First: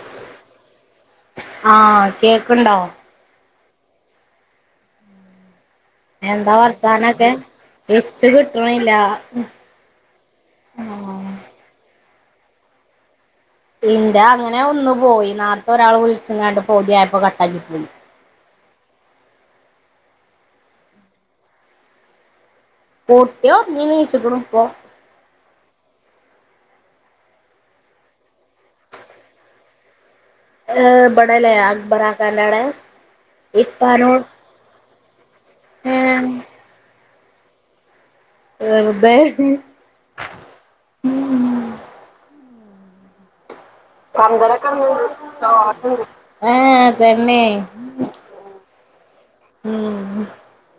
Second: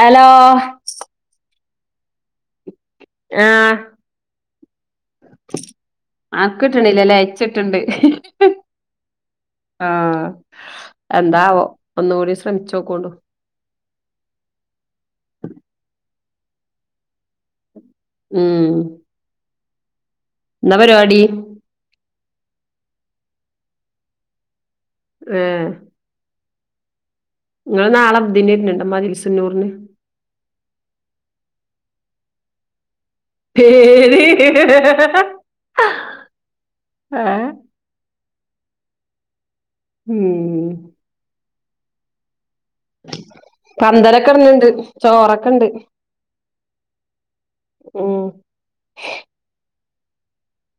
Hello ആഹ് കേക്കിണ്ടോ ആഹ എന്താ വർത്താനൊക്കെ വച്ച് കിട്ടണല്ല ആഹ് എന്താവോ ഒന്നുകൂടി ശ്രമിച്ചോക്കണ്ടു ഇന്റെ അങ്ങനെ ഒന്ന്ു പോയി നാരത്തെ ഒരാൾ വിളിച്ചട്ട് പതിയപ്പോ കട്ടാക്കി പോ ഉം എന്താ പരിപാടി പോട്ട്‌യോ [unintelligible] പോ ഏഹ് നിങ്ങൾ നാളെദ്നുണ്ടമ്മതിൽസന്നൂറിന് ഹ ബടലേ ആക് ബരാ കല്ലാട എ [unintelligible] ഏഹ് ആഹ് വെറുതേ ഉം ഉ [inaudible] ഉണ്ട് [unintelligible] ആഹ് തന്നെ ഉം ഉം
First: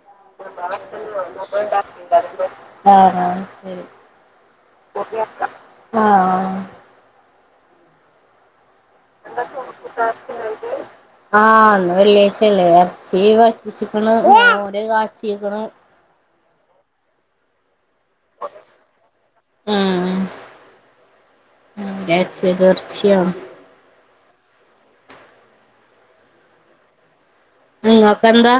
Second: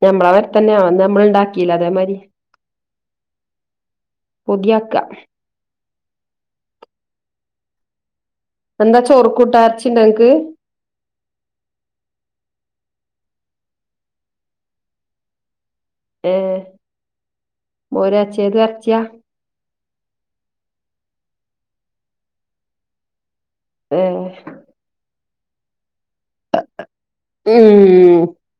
ഞമ്മളെ മാതിരി തന്നെ അന്ന് നമ്മൾ ഉണ്ടാക്കിയില്ല അതേമാതിരി ആഹ ശരി [inaudible] പുതിയാപ്ളാ ആഹ് എന്താ ചോറ് കൂട്ടാ ഇറച്ചി ഉണ്ടോ നിങ്ങക്ക് എന്താത് ആഹ് വെള്ളിയാഴ്ചല്ലേ ഇറച്ചി വറ്റിച്ചിക്കൂടെ മോര്കാച്ചിയേക്കണ് ഏഹ് മോര കാച്ചിയതും ഇറച്ചിയാ [unintelligible] ഇറച്ചി ഇറച്ചി മം മം ഉം നിങ്ങക്കെന്താ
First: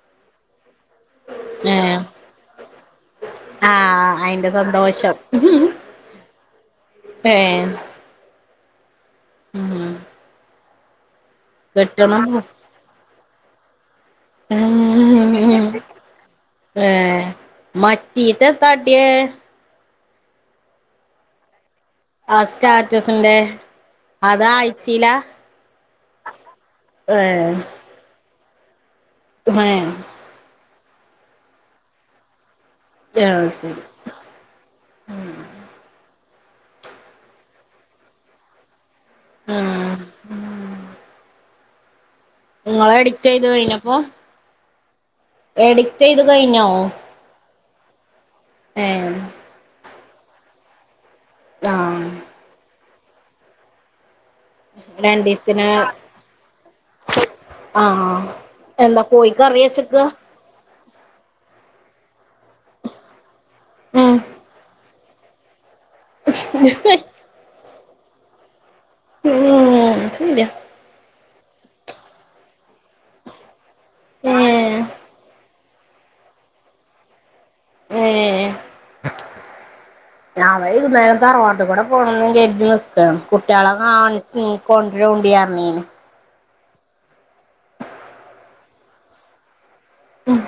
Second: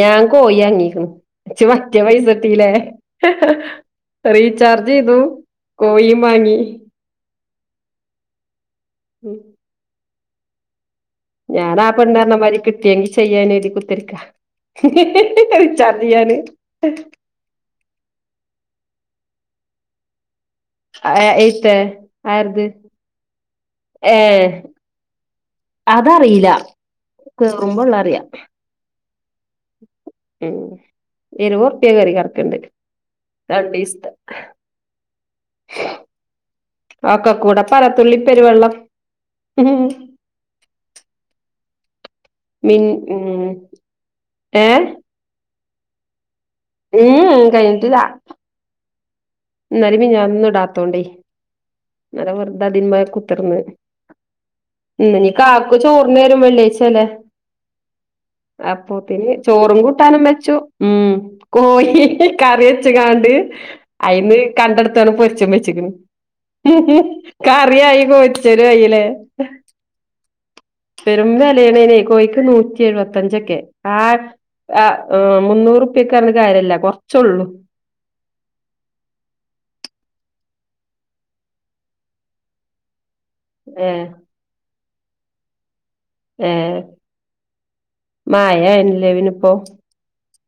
ഞാൻ കോയി അങ്ങീിക്കും ച്ച ഏഹ് വക്കിയ പൈസട്ടീല്ലേ ആഹ് [unintelligible] അയിന്റെ റീചാർജ് സന്തോഷം ചെയ്തു കോഴീം വാങ്ങി ഹേ ഉം [inaudible] ഞാൻ ആ കെട്ടണം പെണ്ടരണമാതിരി കിട്ടിയെങ്കി ചെയ്യാൻ എഴതി കുത്തിരിക്കാ അ ഉം ചതിയാണ മറ്റി ത തടേ ആഹ് ഏത്ത ആഹ് സ്റ്റാറ്റസിന്റെ ഏഹ് അതാ അയച്ചീല അതറിയില്ല കേയറുമ്പോ ഉള്ള അറിയാം മ [unintelligible] ഉം ഇരുവത് റുപ്പിയ കേറി കറക്കണ്ട് അത് രണ്ട് ശരി ദിവസം ഒക്കെ കൂടെ പലത്തുള്ളി പെരുവെള്ളം ഉം [inaudible] ഉം [inaudible] മൻ ഇങ്ങള് ഉ എഡിറ്റ് ചെയ്ത് ഏഹ് എഡിക്റ്റ് ചെയ്ത് കഴിഞ്ഞാവോ ഉം കഴിഞ്ഞിട്ടില്ലാ ഏൻ നരമി ഞാൻ ഒന്ന ഇടാത്തോണ്ടേ ആഹ് നര വെറുത അതിന് കുത്തിർന്ന് ഇന്ന് നീ രണ്ടീസത്തിന് കാക്ക ചോർന്നു വരും വെള്ളിയാഴ്ച അല്ലേ ആഹ് എന്താ അപ്പോത്തേ കോയി കറി ചോറും വെച്ചക്കാ കൂട്ടാനും വെച്ചു ഉം കോയി കറി വച്ച കാണ്ട് ഉം അയിന്ന് കണ്ടടുത്താണ് പൊരിച്ചം വെച്ചക്കണ് കറിയായി കോറ്റിച്ചേരു കയില്ലേ ഉം ശരിയാ പെരും വെലെണെ കോഴിക്ക് നൂറ്റി എഴുപത്തഞ്ചൊക്കെ ആ ഏഹ് ആഹ് മുന്നൂറുറപ്പക്കെ കാര്യമല്ല കുറച്ചള്ളൂ ഏഹ് ഞ വൈകുന്നേരം തറവാട്ട് കൂടെ പോകണം കരുതി നക്ക കുട്ടികളെ കാ ഏഹ് ഉം കൊണ്ടരണ്ടിയാ മീന് ഏ മായനല്ലേവിനിപ്പോൊ ഉം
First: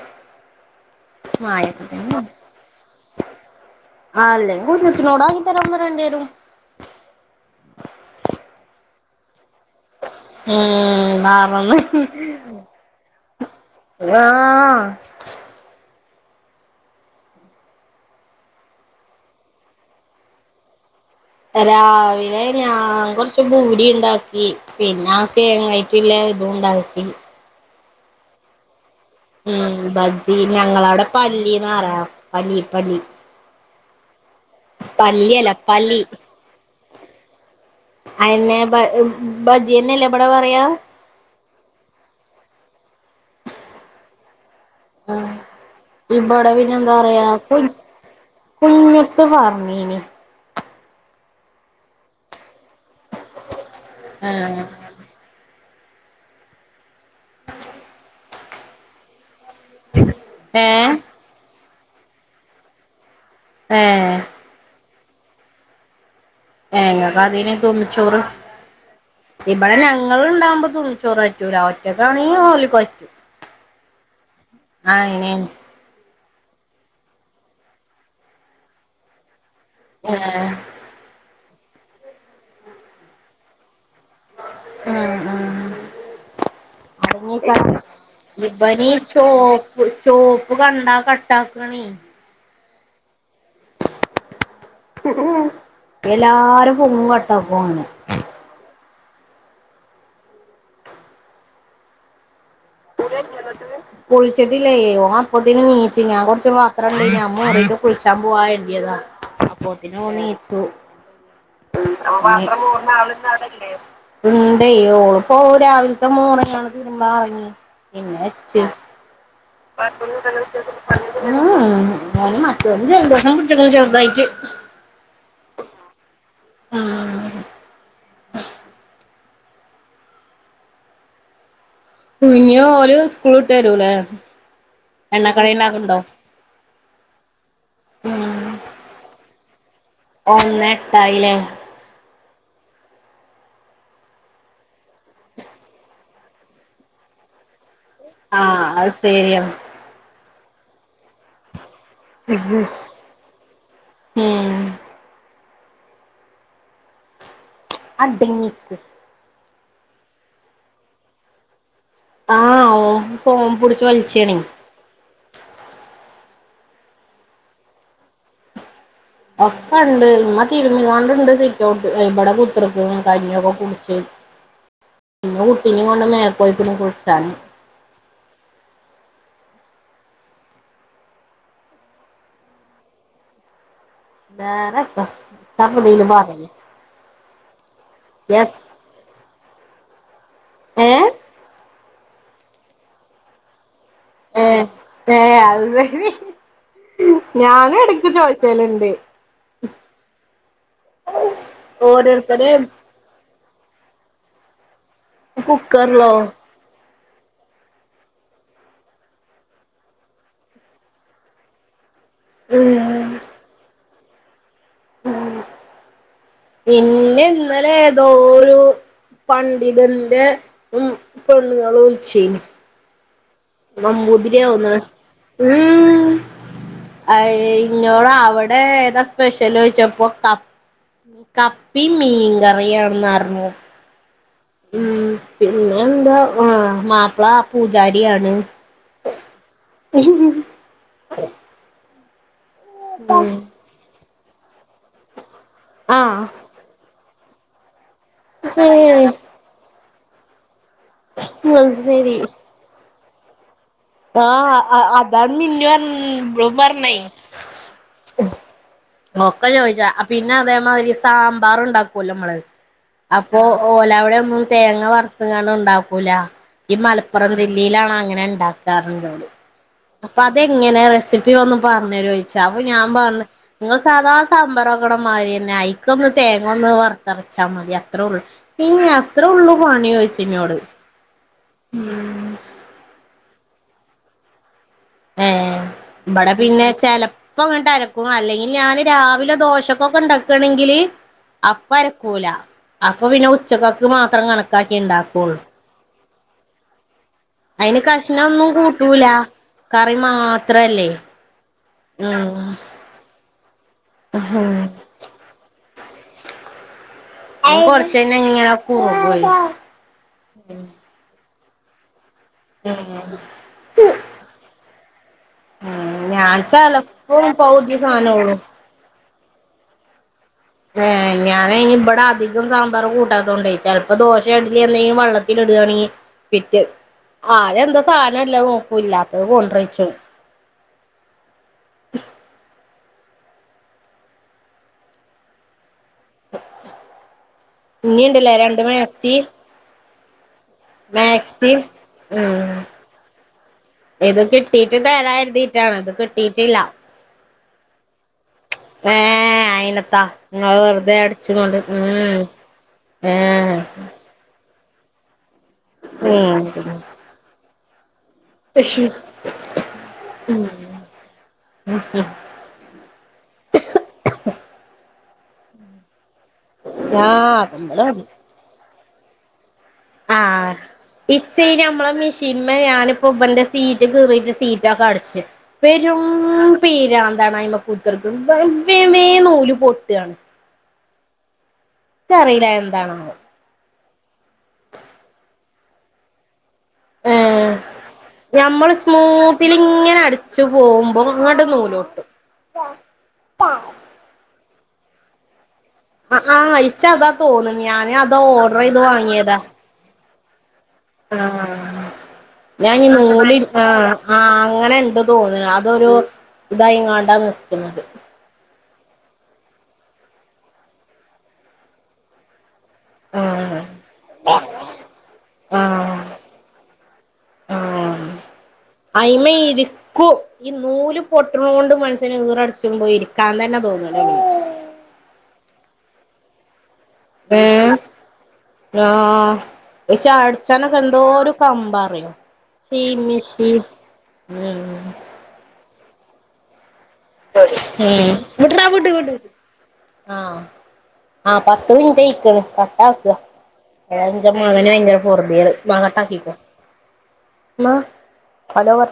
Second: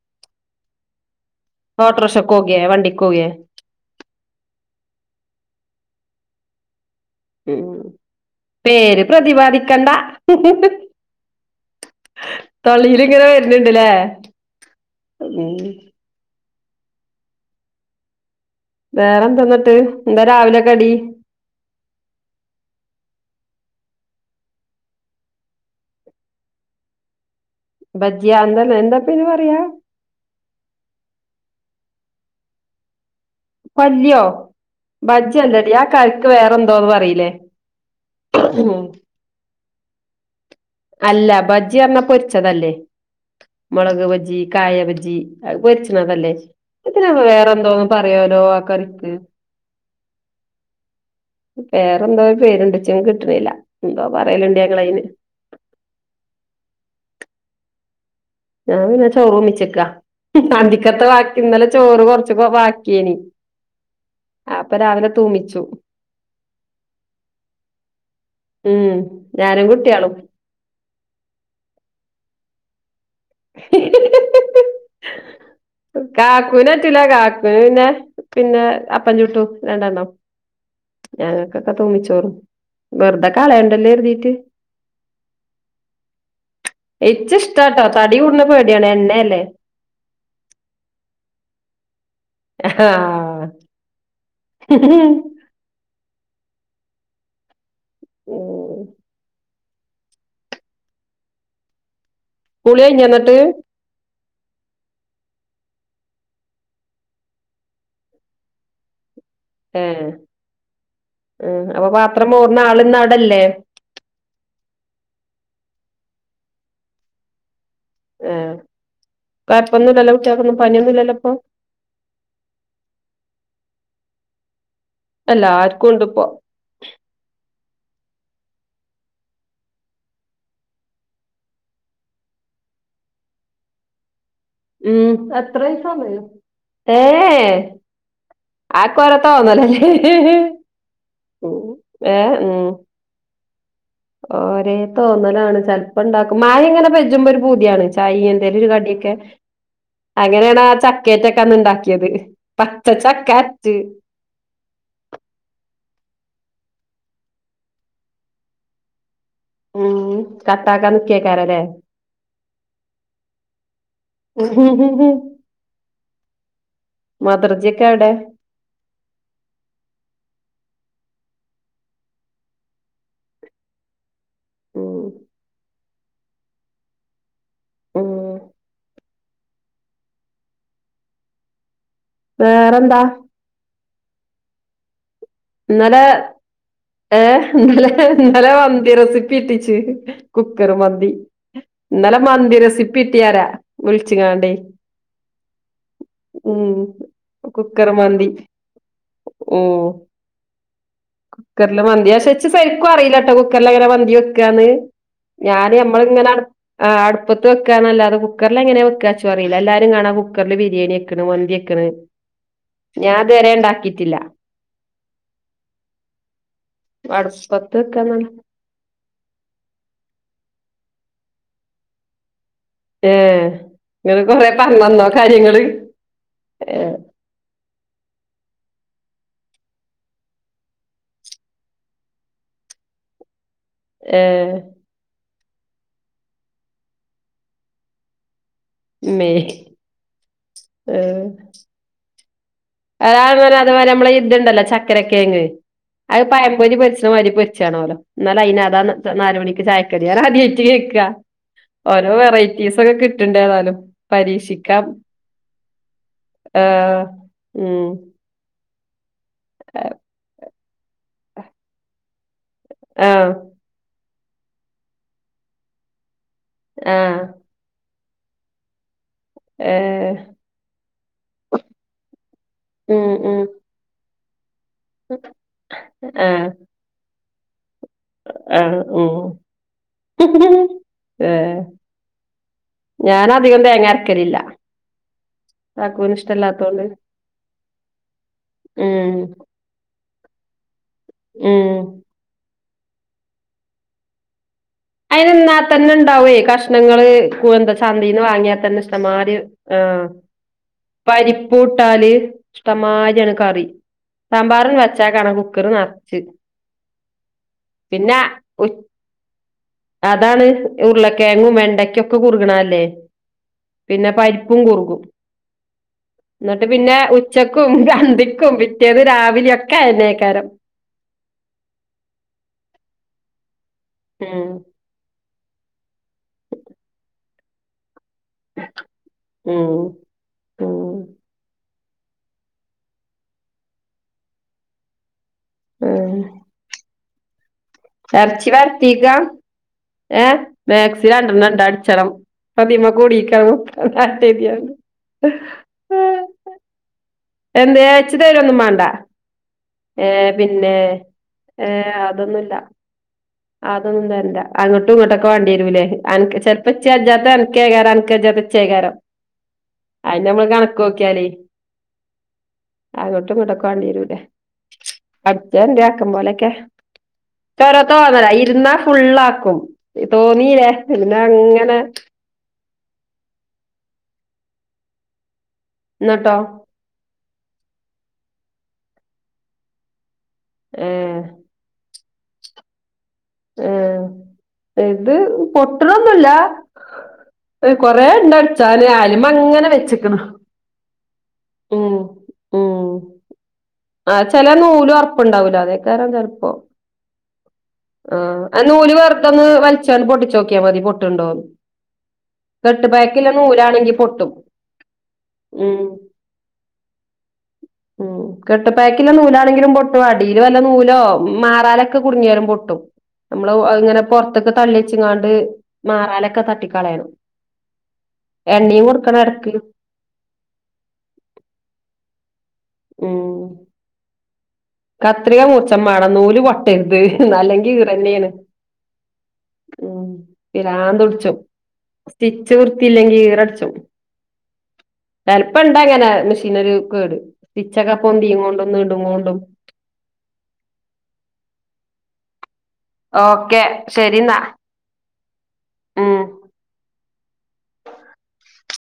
ഓട്ടോർക്ഷക്കൊകെ വണ്ടിക്കോകെ ആഹ് അല്ലെങ്കിനോടാകതാര ഒമ്മ രണ്ടേരു ഉം പേര് പ്രതിപാദിക്കണ്ട ഉം മാറന്ന് തൊള്ളിയിലിങ്ങനെ വരുന്നുണ്ട്ല്ലേ ആഹ് [inaudible] ഉം വേറെന്തന്നിട്ട് എന്താ രാവിലെക്കെടി രാവിലെ ഞാൻ കൊറച്ച് ബൂടിണ്ടാക്കി പിന്നെ ആക്കെങ്ങയ്ട്ടുള്ള ഇതുംണ്ടാക്കി ബജ്ജിയ എന്തല്ല എന്താ ഉം ബജ്ജി ഞങ്ങളവിടെ പല്ലിന്ന് പറയാ പല്ലി പല്ലി പല്ലിയോ പല്ലിയല്ല ബജ്ജല്ലടി ആ പല്ലി കഴക്ക് വേറെ എന്തോന്ന് പറീലേ ബജിയന്നെല്ല ബടെ പറയാ അല്ല ബജ്ജി പറഞ്ഞാൽ പൊരിച്ചതല്ലേ മുളക് ബജി, കായ ബജി വരിച്ചണതല്ലേ ഇവിടെ പിന്നെ എന്താ ഇ പറയാ കു വേറെന്തോന്ന് പറയലോ ആക്കെറിക്ക് കുഞ്ഞത്ത് പറഞ്ഞീനി പേറെന്തോ പേരുണ്ടച്ചും കിട്ടണില്ല എന്തോ പറയലുണ്ട് ആഹ് ഞങ്ങളതിന് ഞാൻ പിന്നെ ചോറ് ഒന്നിച്ചേക്കാ ഏ അന്തിക്കത്തെ ബാക്കി ഇന്നല ചോറ് കൊറച്ച് ബാക്കിയണ ഏഹ് അപ്പൊ രാവലെ തൂമിച്ചു ഞങ്ങക്ക് അതിന് തുണ്ണിച്ചോറ് ഉം ഞാനും ഇവിടെ കുട്ടികളും ഞങ്ങള് ഇണ്ടാവകുമ്പോ തുണ്ണിച്ചോറ ചൂ ഒറ്റക്ക ആണെങ്കില് ഓലകൊറ്റു ആഹ് ഇങ്ങനെ കാക്കുവിനറ്റില്ല കാക്കുന് പിന്നെ പിന്നെ അപ്പൻചുട്ടു രണ്ടെണ്ണോ ഏഹ് ഞങ്ങൾക്കൊക്കെ തോന്നിച്ചോറും വെറുത കളയണ്ടല്ലേ എരുതി ആഹ് ആഹ് ഇച്ച് ഇഷ്ടാട്ടോ തടി കൂടുന്ന [unintelligible] പേടിയാണ് ബനിച്ചോ എണ്ണയല്ലേ ചോപ്പ്കണ്ടാ കട്ടാക്കണെ ഏഹ് ആഹ് [unintelligible] എല്ലാരും പൊങ്ങവട്ട പോണ് ഓഹ് കുളികഴിഞ്ഞോ ന്നട്ട് കുളിച്ചിട്ടില്ലേ ഓൻ അപ്പതിന് നീച് ഞാൻ കുറച്ച് മാത്രംണ്ടന്യേ അത് മോറിട്ട് കുളിച്ചാൻ പോവ കർത്യത [inaudible] [unintelligible] ഉം. അപ്പൊ പാത്രം മോറുന്ന ആളിന്ന് അവിടെ അല്ലേ ണ്ടെയ്യ് ഓള് പോ രാവിലത്തെ മൂന്നാണ് തിരുമ്പാ അറങ്ങി പിന്നെ ഏ അച്ച കൊഴപ്പൊന്നുമില്ലല്ലോ കുട്ടികൾക്കൊന്നും പനിയൊന്നുമില്ലല്ലോ ഇപ്പൊ ഉ മറ്റൊന് ജൽദോഷം പുഡ്ചക്കൻ ചെറുതായിട്ട് എല്ലാർക്കും കൊണ്ട് ഇപ്പോ ആഹ് ഇനിഓര് സ്കൂള് ഇട്ട്രുവരൂലേ ഉം അത്രയ് സമയം ഏ ആ ഒക്കോരോ തോന്നലല്ലേ ഒന്നേ എട്ടായിലെ ഏ ഉം ഓരേ തോന്നലാണ് ചെൽപ്പോ ഇണ്ടാക്കും മായ ഇങ്ങനെ പെജുമ്പൊ ഒരു പൂതിയണ് ചായി എന്തരു ആഹ് ജ് അത് കാട്ടിയക്ക സെരിയാണ് അങ്ങനേണ് ആ ചക്കേറ്റൊക്കെ അന്ന്ണ്ടാക്യത്. പച്ച ചക്കാറ്റ് ഉം അഡ്ങ്ങിക്ക് ഉം കട്ടാക്കാ നികേയ്ക്കരം ല്ലേ ആഹ് ഓം ഫോം പുട്ച്ച് വൽച്ചാണേ [unintelligible] മദർജിക്കെ എടെ? ഒക്കെണ്ട്. ഉമ്മ തിര്മികാണ്ട്ണ്ട് സിറ്റോട്ട് അല ഇബടെ കുത്ത്ർക്ക്ണ്. കഞ്ഞി ഒക്കെ കുട്ച്ച്. ഉം മ്മു ഉട്ടിനിം കൊണ്ട് മേലെക്കൊയ്ക്ക്ണ് കുൾച്ചാന് ഉ വേറെന്ത വേറെന്താ ത്ത [unintelligible] മറിയ ഏ ഇന്ത ലെ ഇ ന്നലെ മന്തി റെസിപ്പി ഇട്ടിച്ച് കുക്കർ ഏഹ് മന്തി. ഇന്നലെ മന്തി രസിപ്പിട്ടീയറ. വിൾച്ച് ക്കാണ്ടെ ഏ, അത് [unintelligible] ഞാന് കുക്കർ എടക്ക് മന്തി ചോയിച്ചല്ണ്ട് ഉം കുക്കർല് മന്തിയ. ക്ഷെ ച്ച് ഓരോരുത്തര് സര്ക്കും അറീലട്ടൊ കുക്കറ്ല് എങ്ങനെ മന്തി വെക്കാന്ന് ഞാന് കുക്കറിലോ മ്മള്ങ്ങനെ അട് ആഹ്, അട്പ്പത്ത് വെക്കാന്ന ല്ലാതെ കുക്കർല് എങ്ങനെവെക്ക ച്ചു അറീല്ല. എല്ലാരും കാണ കുക്കർല് ബിരിയേനി എക്ക്ണ് മന്തി എ ക്ക്ണ്. ഉം ഞാൻ ഇത് വരെ ണ്ടാക്കിയിറ്റില്ല. ഉ പിന്നെ അടുപ്പത്ത് ഇന്നലെ തോ വെക്കാന്നല്ല രു പണ്ഡിതന്റെ ഉം പെണ്ണുങ്ങള് വിളിച്ചീനി ഏ നമ്പൂതിരിയാവുന്ന്. [unintelligible] ഏഹ് ഐ് ഇന്നോട് അവ്ടെ ഏതാ സ്പെഷ്യല് ഓയിച്ചപ്പോ ക കപ്പിം മീൻകറിയാണെന്നർഞ്ഞു ഏ ഉം, പിന്നെ എന്താ ആ മാപ്പ്ള്ള പൂജാരിയാണ് മ്മേ ഹ് ഉ് ഹ് ഏഹ് ഉം [unintelligible] നമ്മളെ ഈ ഇത്ണ്ടല്ലോ ചക്കര കേങ്ങ്. ആഹ് അഅ് പഴം പൊരി പൊരിച്ച്ണ മാത്‌രി പൊരിച്ചാണോലോ. ന്നാല് അയിനതാണ് ദ അത് നാല് മണിക്ക് ചായക്കടി അറ. അതി [unintelligible] ക്യ ഓരോ ശരി വെറൈറ്റീസ് ക്കെ കിട്ട്ണ്ട് ഏതാലും ആഹ്, അ അതാണ് മിന്നു അറ [unintelligible] ബ്ലൂ പർഞ്ഞേ ഏഹ് ഉം ബോക്ക ചോയ്യ്ച്ചാ. അ പിന്നെ അതേ മാതിരി സാമ്പാറ്ണ്ടാ ക്കൊല്ലോ മ്മള്. ആഹ് അപ്പൊ ഓലാവ്ടന്നും തേങ്ങ വറുത്ത്ക്കാണ്ട്ണ്ടാക്കൂല. ഈ ആഹ് മലപ്പ്റം ജിൽ ലീലാണ് അങ്ങനെ ഉണ്ടാക്കാറുള്ളു ളു ഏഹ് അപ്പ അതെങ്ങനെ റെസിപ്പി ഒന്ന് പറഞ്ഞരോഴിച്ച് അപ്പൊ ഞാൻ ഉം പറഞ് ഉം ഇങ്ങള് സാധാ സാമ്പാറക്കണ മാരിന്നെ ഐക്കൊന്ന് ആഹ് തേങ്ങൊന്ന് വർത്തർച്ചാ മതിയാ ത്രള്ളൂ. എം ആഹ് ഉം അത്രെ ഉള്ളൂ ഫോണിനോയിച്ച്ന്നോട് ഏഹ്, ഞാനധികം തേങ്ങര്ക്കലില്ല ഇബടെ പിന്നെ ചെലപ്പൊങ്ങട്ട് അരക്കും. അല്ലെങ്കിൽ ഞാന് ഉം രാവിലെ ദോശക്കൊക്കെ ഇണ്ടാ കെൻങ്കിൽ അപ്പ ഉം അരക്കൂല അപ്പം പിന്നെ ഉച്ചക്കക്ക് മാത്രം കണ ക്കാക്കിയേ അയിന് ണ്ടാക്കൊളളൂ നിന്നാ തന്നെ ഉണ്ടാവേ കഷ്ണങ്ങള് പ്പൂ ന്താ അയിന് ചന്തീന്ന് കഷ്ണൊന്നും വാങ്ങിയാൽന്നെ കൂട്ടൂല ഇഷ്ടമാര് കറി ആഹ് മാത്രല്ലേ പരിപ്പൂട്ടാന് ഉം ട്ടം മാര്യാണ് കറി ഉം സാമ്പാറൺ വെച്ചാ കാണി കുക്കർ നർച്ച്. കൊറച്ച് കഴിഞ്ഞ് ഇങ്ങനെ ഉ- കുറുകുവേ അതാണ് ഉരുളകിഴങ്ങും വെണ്ടക്കൊക്കെ കുറുകണല്ലേ. പിന്നെ പരിപ്പും കുറുകും. ഉം ഞാൻ ഇന്നിട്ട് പിന്നെ ചെലപ്പം ഉച്ചക്കും പകുതി സാനൊള്ളൂ അന്തിക്കും പി റ്റേന്ന് രാവിലെയൊക്കെ അതെന്നേക്കാരം. ഏഹ് ഞാനേ ഇബടെ അധികം സാമ്പാർ കൂട്ടാത്തോണ്ടെംചിലപ്പോ ദോശ ഉം ഇടലി എന്തെങ്കിലും വെള്ള. ലിട്വാണെങി പിറ്റ് ആദ്യന്താ സാനല്ല നോക്കൂ ഇല്ലാത്തത് ഉം കൊണ്ട്രിച്ചും. ഉം ഏഹ് ഇഞ്ഞിണ്ട്ല്ലേ ഇറച്ചി രണ്ട് മാക്സി. വരത്തിക്ക ഏഹ് മാക്സി രണ്ടണംണ്ട അടിച്ചണം ഉം പ്പതിമ്മ കൂടിക്ക തിയാണ്ട്. ത് കിട്ടിയിട്ടില്ല എന്തേ ഇച്ച തെരൊന്നും മാണ്ട. ഏഹ് അയിനെത്താ ഏഹ് ഇങ്ങള് പിന്നെ വെറ്തെ അടിച്ചിങ്ങാണ്ട് ഏഹ് ഉം അതൊന്നുല്ല ഏഹ് അതൊന്നും ല്ല അങ്ങോട്ടും ഇങ്ങോട്ടൊക്കെ വാണ്ടിവരുല്ലേ ചെലപ്പോ ഉം ഇചെജ്ജാ തെത്ത് അനക്കായ്കരം അനക്ക് ജ്ജത്തേ ച്ചകാരം അതിന് നമ്മള് കണക്ക് നോക്കിയാലേ.. അങ്ങട്ടും ഇങ്ങട്ടും ഒക്കെ വാണ്ട്യെരൂലേ അട്ചെര്ണ്ട് ആക്കം പോലെ. ആ നമ്മള് ഒരോത്തോന്നല ഇരുന്നാ ഫുള്ളാക്കും. ആ തോന്നീലെ പിന്നെ അങ്ങനെ. ചിമ ഞാനിപ്പ ഇബന്റെ സീറ്റ്കീറിട്ട് സീറ്റൊക്കെ അടച്ച് പെരും. നിന്നിട്ടോ പിരാന്തണ് അയ്മെക്കുത്തർക്കിൺ വെ വേം നൂല് പൊട്ടാണ് ഏഹ് ച്റിയില്ല എന്താണെന്ന്. ആഹ് ഇത് പൊട്ടണൊന്നുല്ല ഏ കൊറേ ഞമ്മള് ഇണ്ടടിച്ചാന് അയ്ല്മ്മെ സ്മൂത്തിൽ അങ്ങനെ ഇങ്ങനെ വെച്ച്ക്ക്ണ് അടിച്ചു പോമ്പോ ങ്ങട്ട് ഉം നൂലൊട്ടും. ആ പ്പാ.. ആ ചെല നൂലൊർപ്പിണ്ടാവൂല്ല അതേക്കാരൻ ചെൽപ്പോ. ച്ച അതാ തോന്നുണ് ഞാൻ അതാ ഓർഡർ ചെയ്ത് വാങ്ങിയതാ ചെൽപൊട്ടിച്ചോക്ക്യാ മതി പൊട്ടിണ്ടോന്ന്. ഞാൻഇഞ്ഞി നൂല് ആഹ് ആഹ് പൊട്ടും അങ്ങനെണ്ട് തോന്നണ് ഉം അതൊരു. ഇതായിങ്ങാണ്ടാ നിക്കിണത്. ഉം കെട്ടുപ്പേക്കില്ലെ നൂലാണെങ്കിലും പൊട്ടും അടീല് വല്ല നൂലോ മാറാലെക്കെ കുട്ങ്ങ്യാലും പൊട്ടും. നമ്മള് ആഹ് അദ് ഇങ്ങനെ പൊറത്ത്ക്‌ തള്ളി വേച്ചിങ്ങാണ്ട് ആഹ് മാറാലൊക്കെ തട്ടിക്കളയണം. ആഹ് എണ്ണീം കൊട്ക്കണം അയിമെ എടക്ക്. ഇരിക്കു ഈ നൂല് പൊട്ടണണ്ട് മനുഷ്യന് ഈറട് ച്ചുമ്പൊ ഉം ഇരിക്കാതന്നെ തോന്നണില്ല. കത്രിക മുർചാ മാണം നൂല് പൊട്ടരുത് അല്ലെങ്കി ഇറന്നെയാണ്. ഹലോ ക്ഷെ ചായകുടിച്ചനൊക്കെ പിരാന്ത് എന്തോരു ഒരു പിടിച്ചും കമ്പറിയോ. സ്റ്റിച്ച് വൃത്തിയില്ലെങ്കിൽ ഉം ചലപ്പണ്ടാങ്ങനെ മെഷീനൊരുകേട് സ്റ്റിച്ചൊക്കെ ഉം പൊന്തി വിട്റാ കൊണ്ടും വിട് നീണ്ടു വിട് കൊണ്ടും. ആഹ് പത്ത് മിനിറ്റയ്ക്കണ് കട്ടാക്ക ഓക്കെ ഏതായാലുന്റെ ശരിന്നാ മകന് വൈകുന്നേ. പൊർദ്യേഡ് ന്നാ ഉം കട്ടാക്കിക്കോ മാ ഹലോ പർ